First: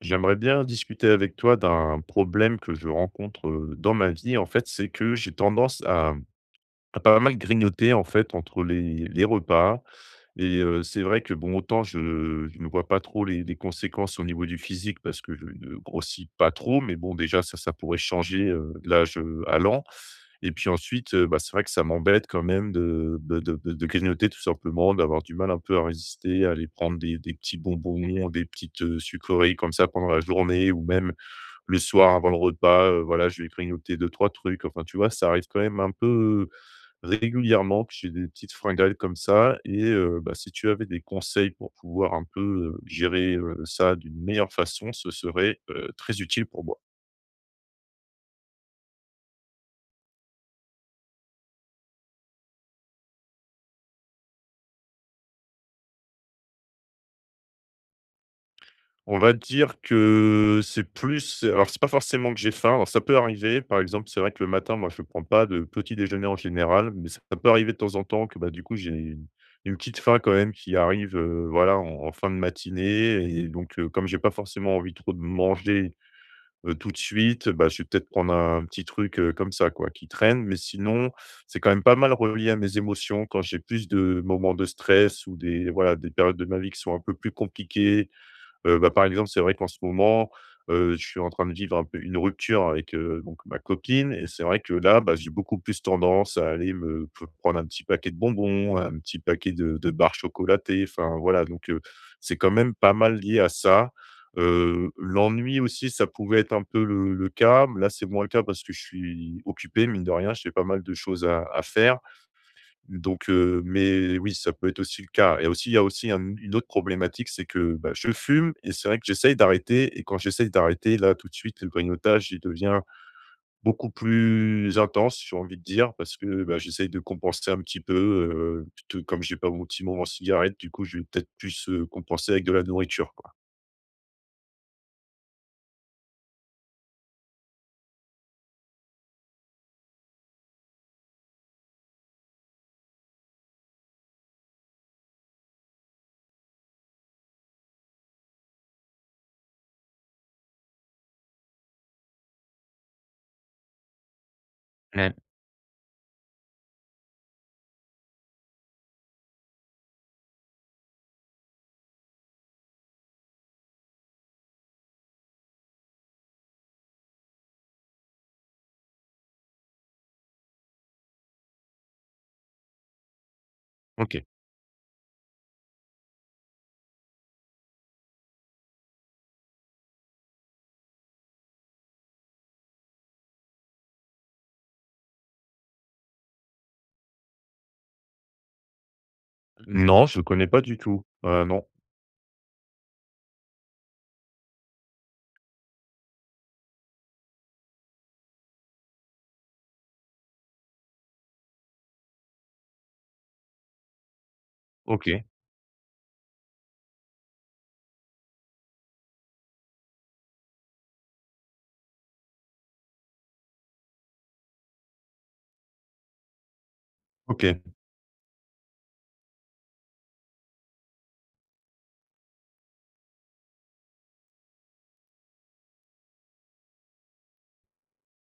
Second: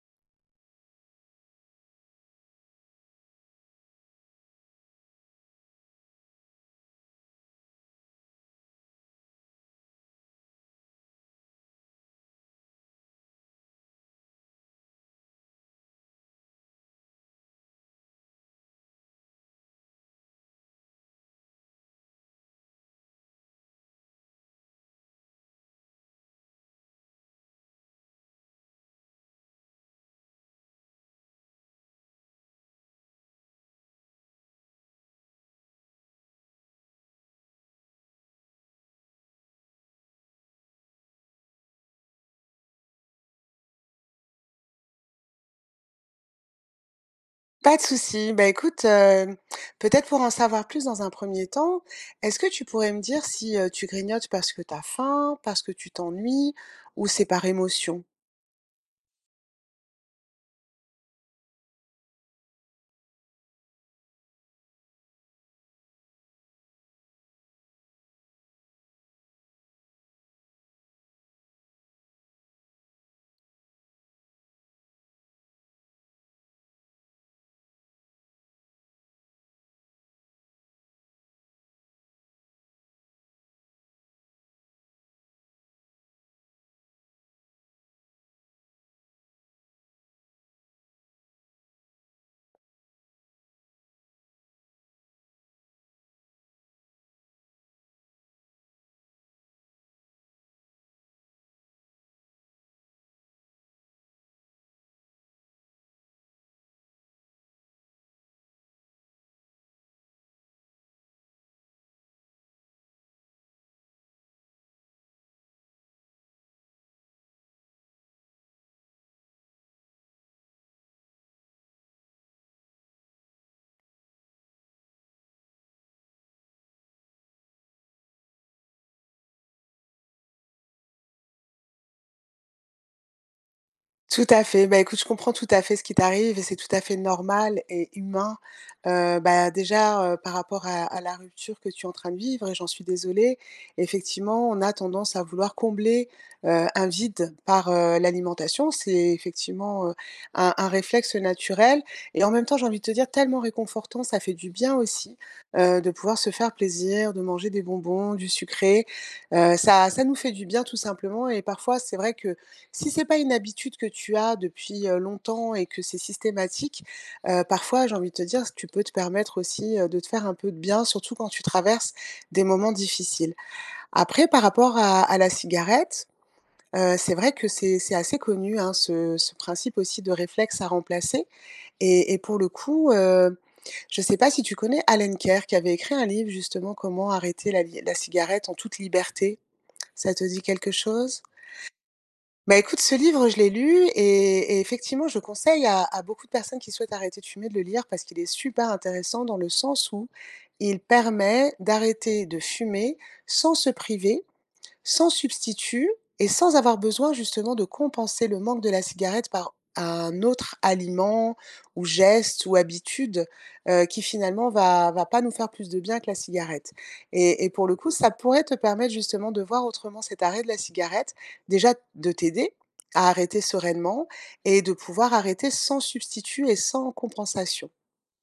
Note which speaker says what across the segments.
Speaker 1: J'aimerais bien discuter avec toi d'un problème que je rencontre, dans ma vie. En fait, c'est que j'ai tendance à pas mal grignoter, en fait, entre les repas et c'est vrai que bon, autant je ne vois pas trop les conséquences au niveau du physique parce que je ne grossis pas trop, mais bon déjà ça, ça pourrait changer, de l'âge, à l'an. Et puis ensuite, bah, c'est vrai que ça m'embête quand même de grignoter tout simplement, d'avoir du mal un peu à résister, à aller prendre des petits bonbons, des petites, sucreries comme ça pendant la journée ou même le soir avant le repas, voilà, je vais grignoter deux trois trucs. Enfin tu vois, ça arrive quand même un peu, régulièrement, que j'ai des petites fringales comme ça et bah, si tu avais des conseils pour pouvoir un peu, gérer, ça d'une meilleure façon, ce serait, très utile pour moi.
Speaker 2: Pas de souci. Bah, écoute, peut-être pour en savoir plus dans un premier temps, est-ce que tu pourrais me dire si, tu grignotes parce que t'as faim, parce que tu t'ennuies ou c'est par émotion?
Speaker 1: On va dire que c'est plus alors c'est pas forcément que j'ai faim, alors ça peut arriver, par exemple, c'est vrai que le matin, moi, je ne prends pas de petit déjeuner en général, mais ça peut arriver de temps en temps que, bah, du coup, j'ai une petite faim quand même qui arrive, voilà, en fin de matinée et donc comme j'ai pas forcément envie trop de manger tout de suite, bah, je vais peut-être prendre un petit truc, comme ça quoi, qui traîne. Mais sinon, c'est quand même pas mal relié à mes émotions. Quand j'ai plus de moments de stress ou des voilà, des périodes de ma vie qui sont un peu plus compliquées, bah, par exemple, c'est vrai qu'en ce moment, je suis en train de vivre un peu une rupture avec, donc ma copine et c'est vrai que là, bah, j'ai beaucoup plus tendance à aller me p prendre un petit paquet de bonbons, un petit paquet de barres chocolatées, enfin voilà, donc c'est quand même pas mal lié à ça. L'ennui aussi, ça pouvait être un peu le cas. Là, c'est moins le cas parce que je suis occupé, mine de rien, j'ai pas mal de choses à faire. Donc mais oui, ça peut être aussi le cas et aussi il y a aussi un une autre problématique, c'est que, bah, je fume et c'est vrai que j'essaye d'arrêter et quand j'essaye d'arrêter, là, tout de suite, le grignotage, il devient beaucoup plus intense, j'ai envie de dire, parce que, bah, j'essaye de compenser un petit peu, plutôt comme j'ai pas mon petit moment cigarette, du coup, je vais peut-être plus, compenser avec de la nourriture, quoi.
Speaker 2: Tout à fait. Bah, écoute, je comprends tout à fait ce qui t'arrive et c'est tout à fait normal et humain. Bah, déjà, par rapport à la rupture que tu es en train de vivre et j'en suis désolée. Effectivement, on a tendance à vouloir combler, un vide par, l'alimentation. C'est effectivement, un réflexe naturel et en même temps, j'ai envie de te dire tellement réconfortant, ça fait du bien aussi, de pouvoir se faire plaisir, de manger des bonbons, du sucré. Ça nous fait du bien tout simplement et parfois, c'est vrai que si c'est pas une habitude que tu as depuis, longtemps et que c'est systématique, parfois j'ai envie de te dire s tu peux te permettre aussi, de te faire un peu de bien, surtout quand tu traverses des moments difficiles.
Speaker 1: OK.
Speaker 2: Après par rapport à la cigarette, c'est vrai que c'est assez connu, hein, ce principe aussi de réflexe à remplacer et pour le coup, je sais pas si tu connais Alan Kerr qui avait écrit un livre justement «Comment arrêter la li la cigarette en toute liberté».
Speaker 1: Non,
Speaker 2: Ça
Speaker 1: je
Speaker 2: te dit
Speaker 1: connais pas
Speaker 2: quelque
Speaker 1: du tout.
Speaker 2: chose?
Speaker 1: Non.
Speaker 2: Bah, écoute, ce livre, je l'ai lu et effectivement, je conseille à beaucoup de personnes qui souhaitent arrêter de fumer de le lire parce qu'il est super intéressant dans le sens où il permet d'arrêter de fumer sans se priver sans
Speaker 1: OK.
Speaker 2: substitut et sans avoir besoin justement de compenser le manque de la cigarette par un autre aliment ou geste ou habitude, qui finalement va pas nous faire plus de bien que la cigarette et
Speaker 1: OK.
Speaker 2: pour le coup, ça pourrait te permettre justement de voir autrement cet arrêt de la cigarette, déjà de t'aider à arrêter sereinement et de pouvoir arrêter sans substitut et sans compensation.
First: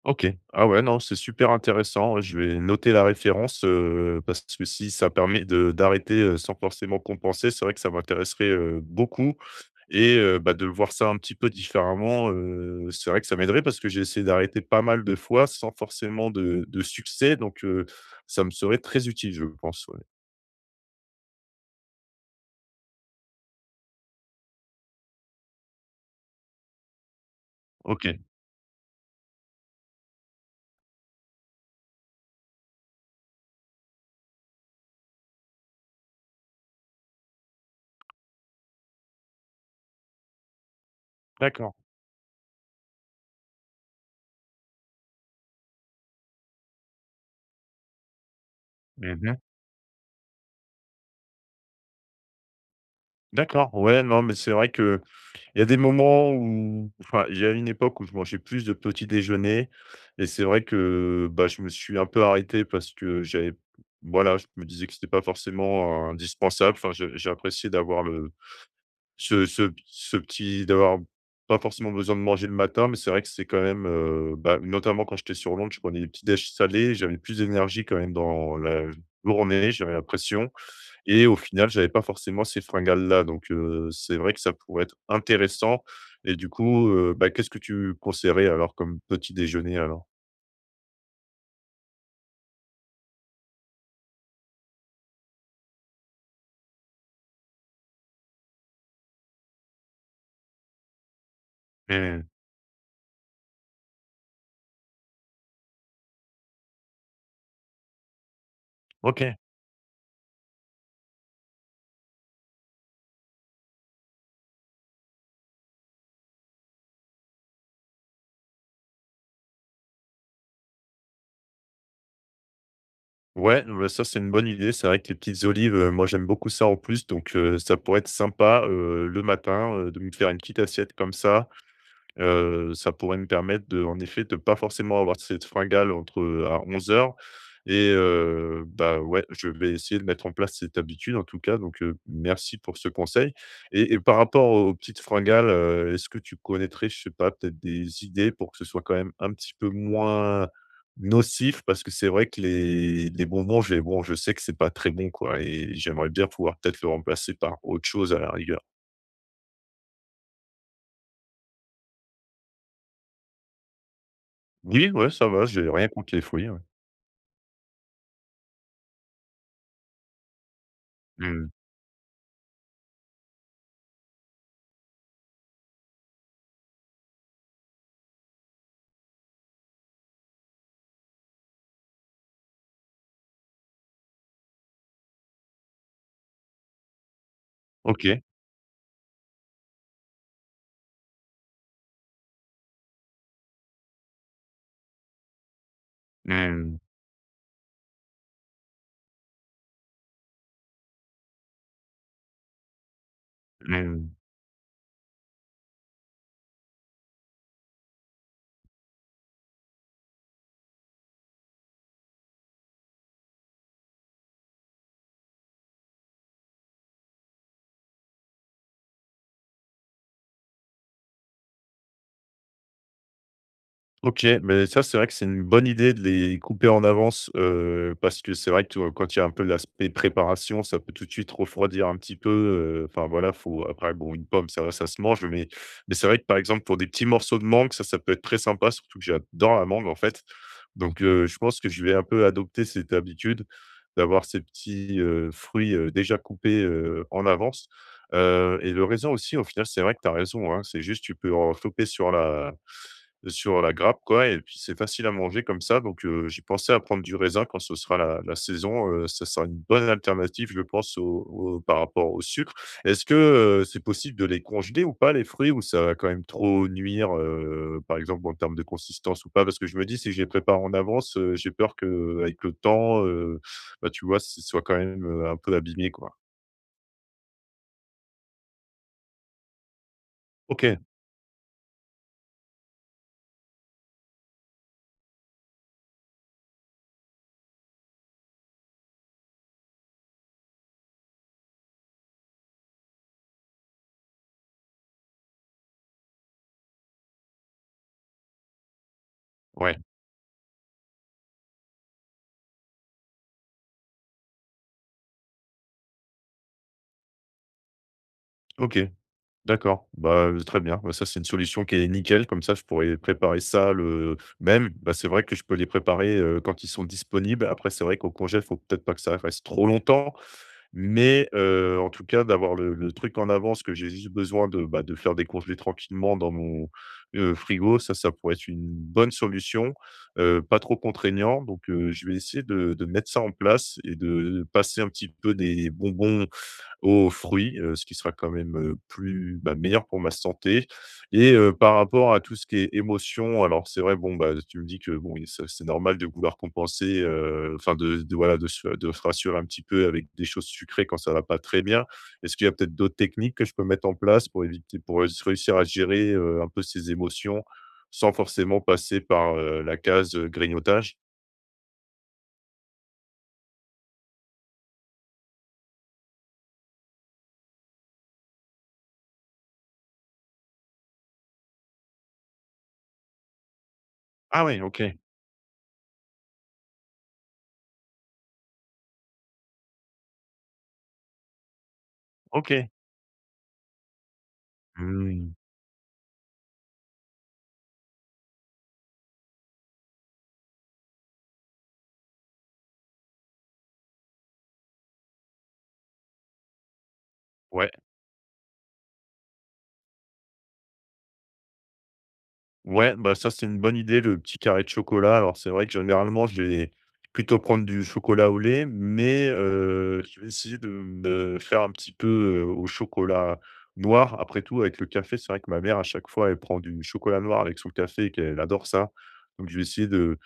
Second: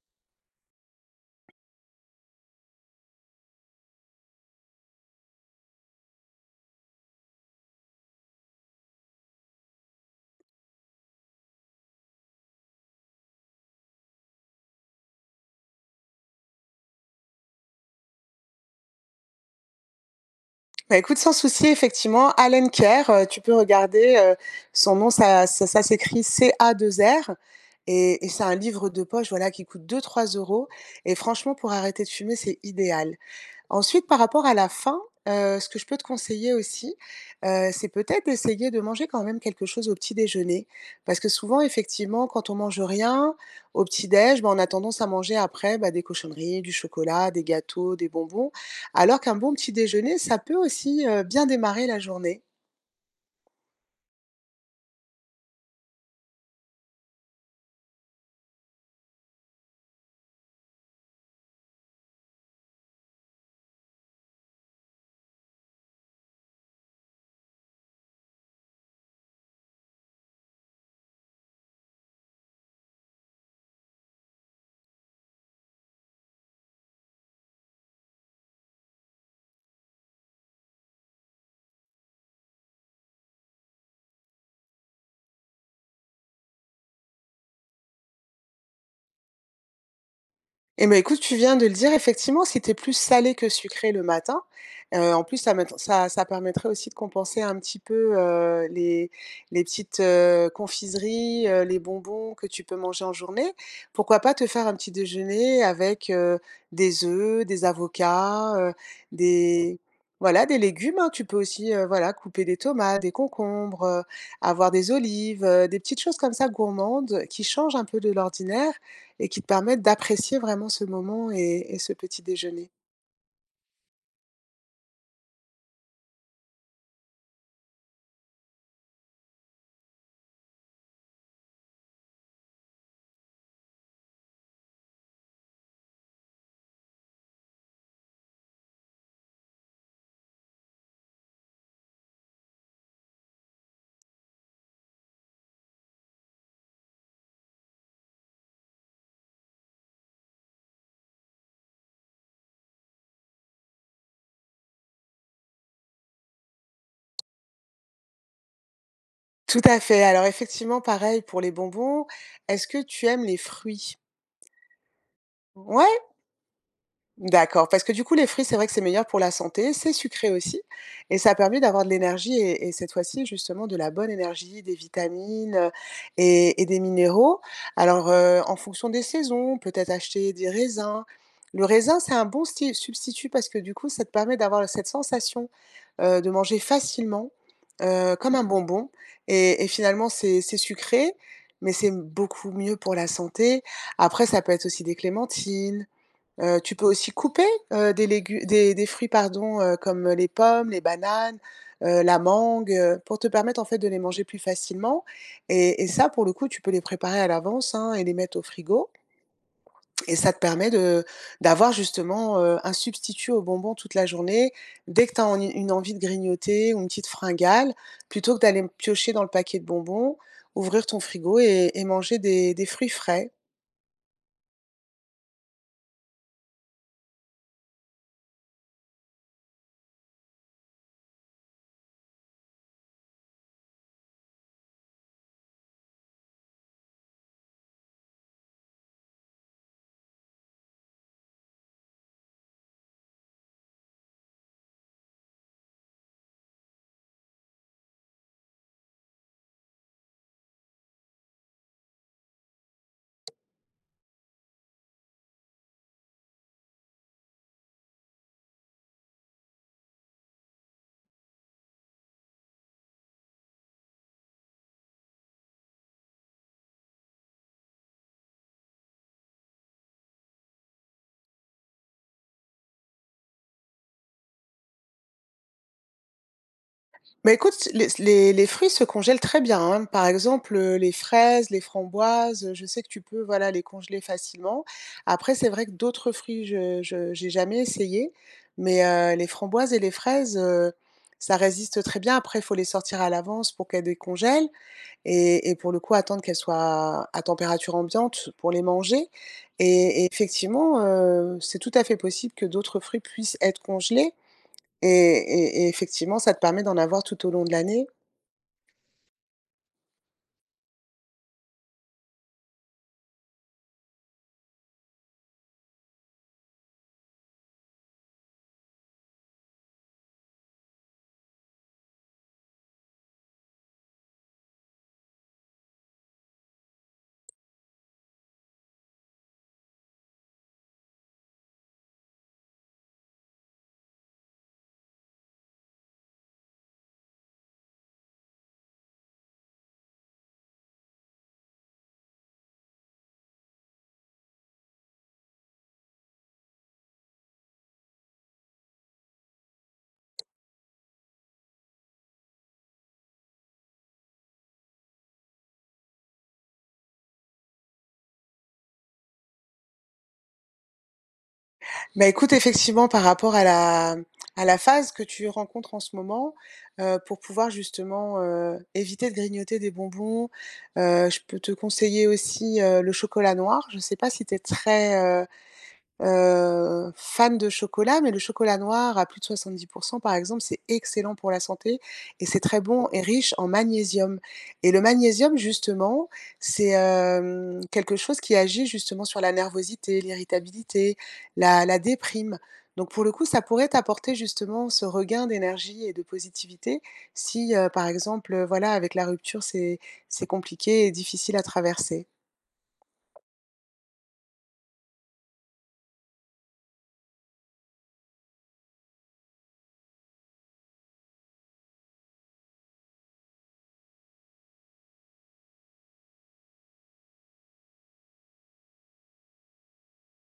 Speaker 1: OK. Ah ouais, non, c'est super intéressant. Je vais noter la référence, parce que si ça permet de d'arrêter, sans forcément compenser, c'est vrai que ça m'intéresserait, beaucoup et bah, de voir ça un petit peu différemment, c'est vrai que ça m'aiderait parce que j'ai essayé d'arrêter pas mal de fois sans forcément de succès donc ça me serait très utile, je pense, ouais.
Speaker 2: Bah, écoute, sans souci, effectivement, Alan Care, tu peux regarder, son nom, ça s'écrit c a deux r
Speaker 1: OK,
Speaker 2: et c'est un livre de poche, voilà, qui coûte deux trois euros. Et franchement, pour arrêter de fumer, c'est idéal. Ensuite, par rapport à la faim, ce que je peux te conseiller aussi, c'est peut-être d'essayer de manger quand même quelque chose au petit déjeuner. Parce que souvent,
Speaker 1: d'accord.
Speaker 2: effectivement, quand on mange rien au petit déj, ben on a tendance à manger après, bah, des cochonneries, du chocolat, des gâteaux, des bonbons. Alors
Speaker 1: Mmh.
Speaker 2: qu'un bon petit déjeuner, ça peut aussi, bien démarrer la journée.
Speaker 1: D'accord, ouais, non, mais c'est vrai que il y a des moments où enfin, il y a une époque où je mangeais plus de petits déjeuners et c'est vrai que, bah, je me suis un peu arrêté parce que j'avais voilà, je me disais que c'était pas forcément indispensable. Enfin, j'ai apprécié d'avoir le ce ce ce petit d'avoir pas forcément besoin de manger le matin, mais c'est vrai que c'est quand même, bah, notamment quand j'étais sur Londres, je prenais des petits déj salés, j'avais plus d'énergie quand même dans la journée, j'avais l'impression et au final, j'avais pas forcément ces fringales-là, donc c'est vrai que ça pourrait être intéressant et du coup, bah, qu'est-ce que tu conseillerais alors comme petit déjeuner alors?
Speaker 2: Eh ben, écoute, tu viens de le dire, effectivement, c'était plus salé que sucré le matin. En plus, ça mett ça ça permettrait aussi de compenser un petit peu, les petites, confiseries, les
Speaker 1: Mmh.
Speaker 2: bonbons que tu peux manger en journée. Pourquoi pas te faire un petit déjeuner avec, des œufs, des avocats, heu,
Speaker 1: OK.
Speaker 2: des voilà, des légumes, hein. Tu peux aussi, voilà, couper des tomates, des concombres, avoir des olives, des petites choses comme ça gourmandes qui changent un peu de l'ordinaire et qui te permettent d'apprécier vraiment ce moment et ce petit déjeuner.
Speaker 1: Ouais, bah, ça, c'est une bonne idée. C'est vrai que les petites olives, moi, j'aime beaucoup ça en plus, donc ça pourrait être sympa, le matin, de me faire une petite assiette comme ça. Ça pourrait me permettre de en effet, de pas forcément avoir cette fringale entre, à 11 heures et bah, ouais, je vais essayer de mettre en place cette habitude en tout cas donc merci pour ce conseil et par rapport aux petites fringales, est-ce que tu connaîtrais, je sais pas, peut-être des idées pour que ce soit quand même un petit peu moins nocif? Parce que c'est vrai que les bonbons, j'ai bon, je sais que c'est pas très bon quoi et j'aimerais bien pouvoir peut-être le remplacer par autre chose à la rigueur.
Speaker 2: Tout à fait. Alors effectivement, pareil pour les bonbons. Est-ce que tu aimes les fruits?
Speaker 1: Oui, ouais, ça va, j'ai rien
Speaker 2: Ouais,
Speaker 1: contre les fruits, ouais.
Speaker 2: d'accord, parce que du coup, les fruits, c'est vrai que c'est meilleur pour la santé, c'est sucré aussi, et ça
Speaker 1: Mmh.
Speaker 2: permet d'avoir de l'énergie et cette fois-ci, justement, de la bonne énergie, des vitamines, et des minéraux. Alors, en fonction des saisons, peut-être acheter des raisins. Le raisin, c'est un bon sti substitut parce que du coup, ça te permet d'avoir cette sensation, de manger facilement,
Speaker 1: OK.
Speaker 2: comme un bonbon et finalement, c'est sucré, mais c'est beaucoup mieux pour la santé. Après, ça peut être aussi des clémentines. Tu
Speaker 1: Mmh.
Speaker 2: peux aussi couper, des légu des fruits pardon, comme les pommes, les bananes, la mangue, pour te permettre en fait de
Speaker 1: Mmh.
Speaker 2: les manger plus facilement et ça pour le coup, tu peux les préparer à l'avance, hein et les mettre au frigo et ça te permet de d'avoir justement, un substitut aux bonbons toute la journée. Dès que tu as une envie de grignoter ou une petite fringale, plutôt que d'aller piocher dans le paquet de bonbons, ouvrir ton frigo et manger des fruits frais.
Speaker 1: OK, mais ça, c'est vrai que c'est une bonne idée de les couper en avance, parce que c'est vrai que, quand il y a un peu l'aspect préparation, ça peut tout de suite refroidir un petit peu, enfin voilà, faut après bon, une pomme, ça va, ça se mange, mais c'est vrai que, par exemple, pour des petits morceaux de mangue, ça peut être très sympa, surtout que j'adore la mangue, en fait. Donc je pense que je vais un peu adopter cette habitude d'avoir ces petits, fruits, déjà coupés, en avance. Et le raisin aussi, au final, c'est vrai que tu as raison, hein, c'est juste tu peux en choper sur la grappe quoi et puis c'est facile à manger comme ça donc j'ai pensé à prendre du raisin quand ce sera la saison, ça sera une bonne alternative je pense au par rapport au sucre. Est-ce que, c'est possible de les congeler ou pas les fruits ou ça va quand même trop nuire, par exemple en termes de consistance ou pas? Parce que je me dis si je les prépare en avance, j'ai peur que avec le temps, bah, tu vois, ce soit quand même, un peu abîmé quoi.
Speaker 2: Bah, écoute, les fruits se congèlent très bien, hein. Par exemple,
Speaker 1: OK,
Speaker 2: les fraises, les framboises, je sais que tu peux, voilà, les congeler facilement. Après, c'est vrai que d'autres fruits, je j'ai jamais essayé, mais les framboises et les fraises, ça résiste très bien. Après, il faut les sortir à l'avance pour qu'elles décongèlent. Et pour le coup, attendre qu'elles soient à température ambiante pour les manger
Speaker 1: ouais,
Speaker 2: et effectivement, c'est tout à fait possible que d'autres fruits puissent être congelés et effectivement, ça te permet d'en avoir tout au long de l'année.
Speaker 1: OK. D'accord, bah, très bien, bah, ça c'est une solution qui est nickel, comme ça je pourrais préparer ça le même, bah, c'est vrai que je peux les préparer, quand ils sont disponibles. Après c'est vrai qu'au congé, il faut peut-être pas que ça reste trop longtemps, mais en tout cas d'avoir le truc en avance que j'ai juste besoin de, bah, de faire des congelés tranquillement dans mon, frigo, ça pourrait être une bonne solution, pas trop contraignant donc je vais essayer de mettre ça en place et de passer un petit peu des bonbons aux fruits, ce qui sera quand même, plus, bah, meilleur pour ma santé et par rapport à tout ce qui est émotion, alors c'est vrai, bon, bah, tu me dis que, bon, c'est normal de vouloir compenser, enfin de voilà, de se rassurer un petit peu avec des choses sucrées quand ça va pas très bien. Est-ce qu'il y a peut-être d'autres techniques que je peux mettre en place pour éviter pour réussir à gérer, un peu ces émotions sans forcément passer par, la case, grignotage?
Speaker 2: Bah, écoute, effectivement, par rapport à la phase que tu rencontres en ce moment, pour pouvoir justement, éviter de grignoter des bonbons, je peux te conseiller aussi, le chocolat noir. Je ne sais pas si tu es
Speaker 1: Ah ouais, OK,
Speaker 2: très, heu, fan de chocolat, mais le chocolat noir à plus de 70 par exemple, c'est excellent pour la santé et c'est très
Speaker 1: OK.
Speaker 2: bon et riche en magnésium et le
Speaker 1: Mmh.
Speaker 2: magnésium, justement, c'est, quelque chose qui agit justement sur la nervosité, l'irritabilité, la déprime. Donc pour le coup, ça pourrait t'apporter justement ce regain d'énergie et de positivité si,
Speaker 1: Ouais.
Speaker 2: par exemple, voilà, avec la rupture, c'est compliqué et difficile à traverser.
Speaker 1: Ouais, bah, ça, c'est une bonne idée, le petit carré de chocolat. Alors, c'est vrai que généralement, je vais plutôt prendre du chocolat au lait, mais je vais essayer de me faire un petit peu, au chocolat noir. Après tout, avec le café, c'est vrai que ma mère, à chaque fois, elle prend du chocolat noir avec son café et qu'elle adore ça. Donc, je vais essayer de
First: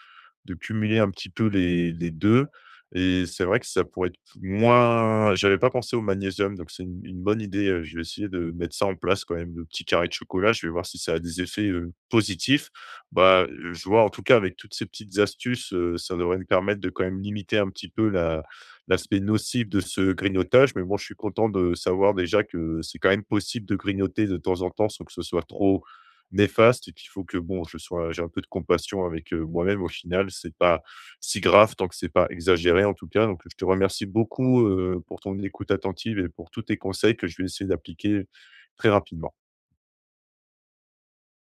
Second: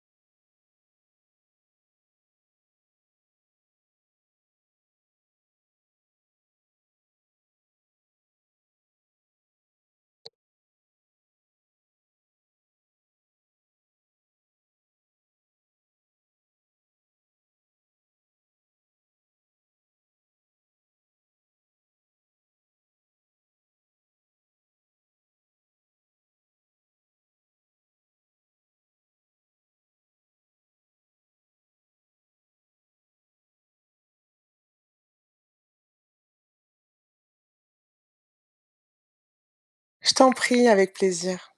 Speaker 1: de cumuler un petit peu les 2 et c'est vrai que ça pourrait être moins j'avais pas pensé au magnésium, donc c'est une bonne idée, je vais essayer de mettre ça en place quand même, le petit carré de chocolat. Je vais voir si ça a des effets, positifs. Bah, je vois en tout cas avec toutes ces petites astuces, ça devrait me permettre de quand même limiter un petit peu la l'aspect nocif de ce grignotage, mais bon, je suis content de savoir déjà que c'est quand même possible de grignoter de temps en temps sans que ce soit trop néfaste et qu'il faut que bon, je sois j'ai un peu de compassion avec, moi-même au final. C'est pas si grave tant que c'est pas exagéré en tout cas. Donc je te remercie beaucoup, pour ton écoute attentive et pour tous tes conseils que je vais essayer d'appliquer très rapidement.
Speaker 2: Je t'en prie, avec plaisir.